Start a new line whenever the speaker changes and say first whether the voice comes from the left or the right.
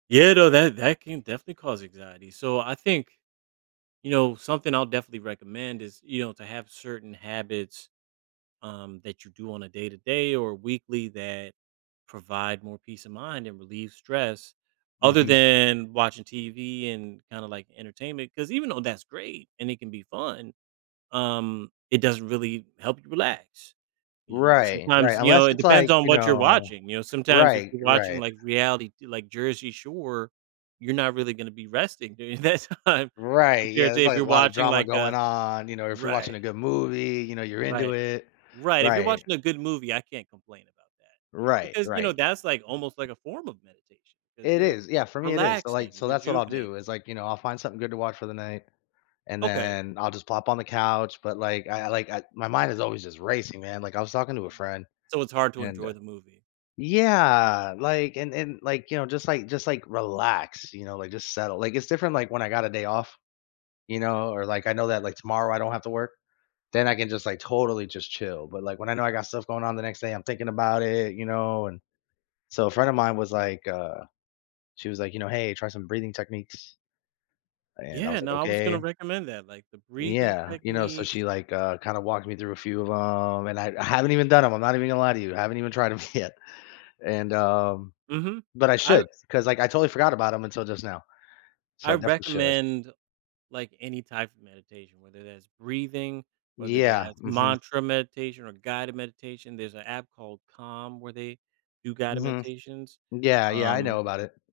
right: Yeah no, that that can definitely cause anxiety, so, I think you know, something I'll definitely recommend is, you know, to have certain habits, um, that you do on a day-to-day, or a weekly, that provide more peace of mind, and relieve stress, other
left: Mhm.
right: than watching TV, and, kinda, like, entertainment, 'cause even though that's great, and it can be fun, um, it doesn't really help you relax, you know?
left: Right, right,
right: Sometimes, you
left: unless
right: know it
left: it's, like,
right: depends on
left: you
right: what you're
left: know
right: watching, you know, sometimes, if
left: Right,
right: you're watching,
left: right.
right: like, reality t like, Jersey Shore, you're not really gonna be resting during that time,
left: Right,
right: compared
left: yeah,
right: to
left: there's,
right: if
left: like,
right: you're
left: a lotta
right: watching,
left: drama
right: like,
left: going
right: a
left: on, you know, if you're watching a
right: Right.
left: good movie, you know, you're into
right: Right.
left: it.
right: Right, if you're
left: Right.
right: watching a good movie, I can't complain about that.
left: Right,
right: Because, you know,
left: right.
right: that's, like, almost, like, a form of meditation, 'cause
left: It
right: you're
left: is yeah, for me, it is, so like
right: relaxing,
left: so, that's what I'll
right: rejuvenating.
left: do is, like, you know, I'll find something good to watch for the night, and
right: Okay.
left: then, I'll just plop on the couch, but, like, I I, like, I my mind is always just racing, man, like, I was talking to a
right: Uh,
left: friend,
right: so, it's hard to
left: and, uh
right: enjoy the movie.
left: Yeah, like, and and, like, you know, just, like, just, like, relax, you know, like, just settle, like, it's different, like, when I got a day off, you know? Or, like, I know that, like, tomorrow I don't have to work, then I can just, like, totally just chill. But, like, when I know I got stuff going on the next day, I'm thinking about it, you know, and so, a friend of mine was, like, uh she was, like, you know, "Hey, try some breathing techniques" and, I
right: Yeah
left: was, like,
right: no, I was gonna
left: "Okay."
right: recommend that, like, the breathing
left: Yeah, you know? So, she,
right: techniques
left: like, uh, kinda walked me through a few of 'em, and I I haven't even done 'em, I'm not even gonna lie to you, I haven't even tried 'em yet. And, um
right: Mhm.
left: but I
right: I
left: should
right: r
left: 'cause, like, I totally forgot about 'em until just now. So, I
right: I
left: definitely should.
right: recommend, like, any type of meditation, whether that's breathing, whether
left: Yeah.
right: that's
left: Mhm.
right: mantra meditation, or guided meditation, there's an app called Calm where they do guided
left: Mhm.
right: meditations.
left: Yeah, yeah, I know
right: Um
left: about it.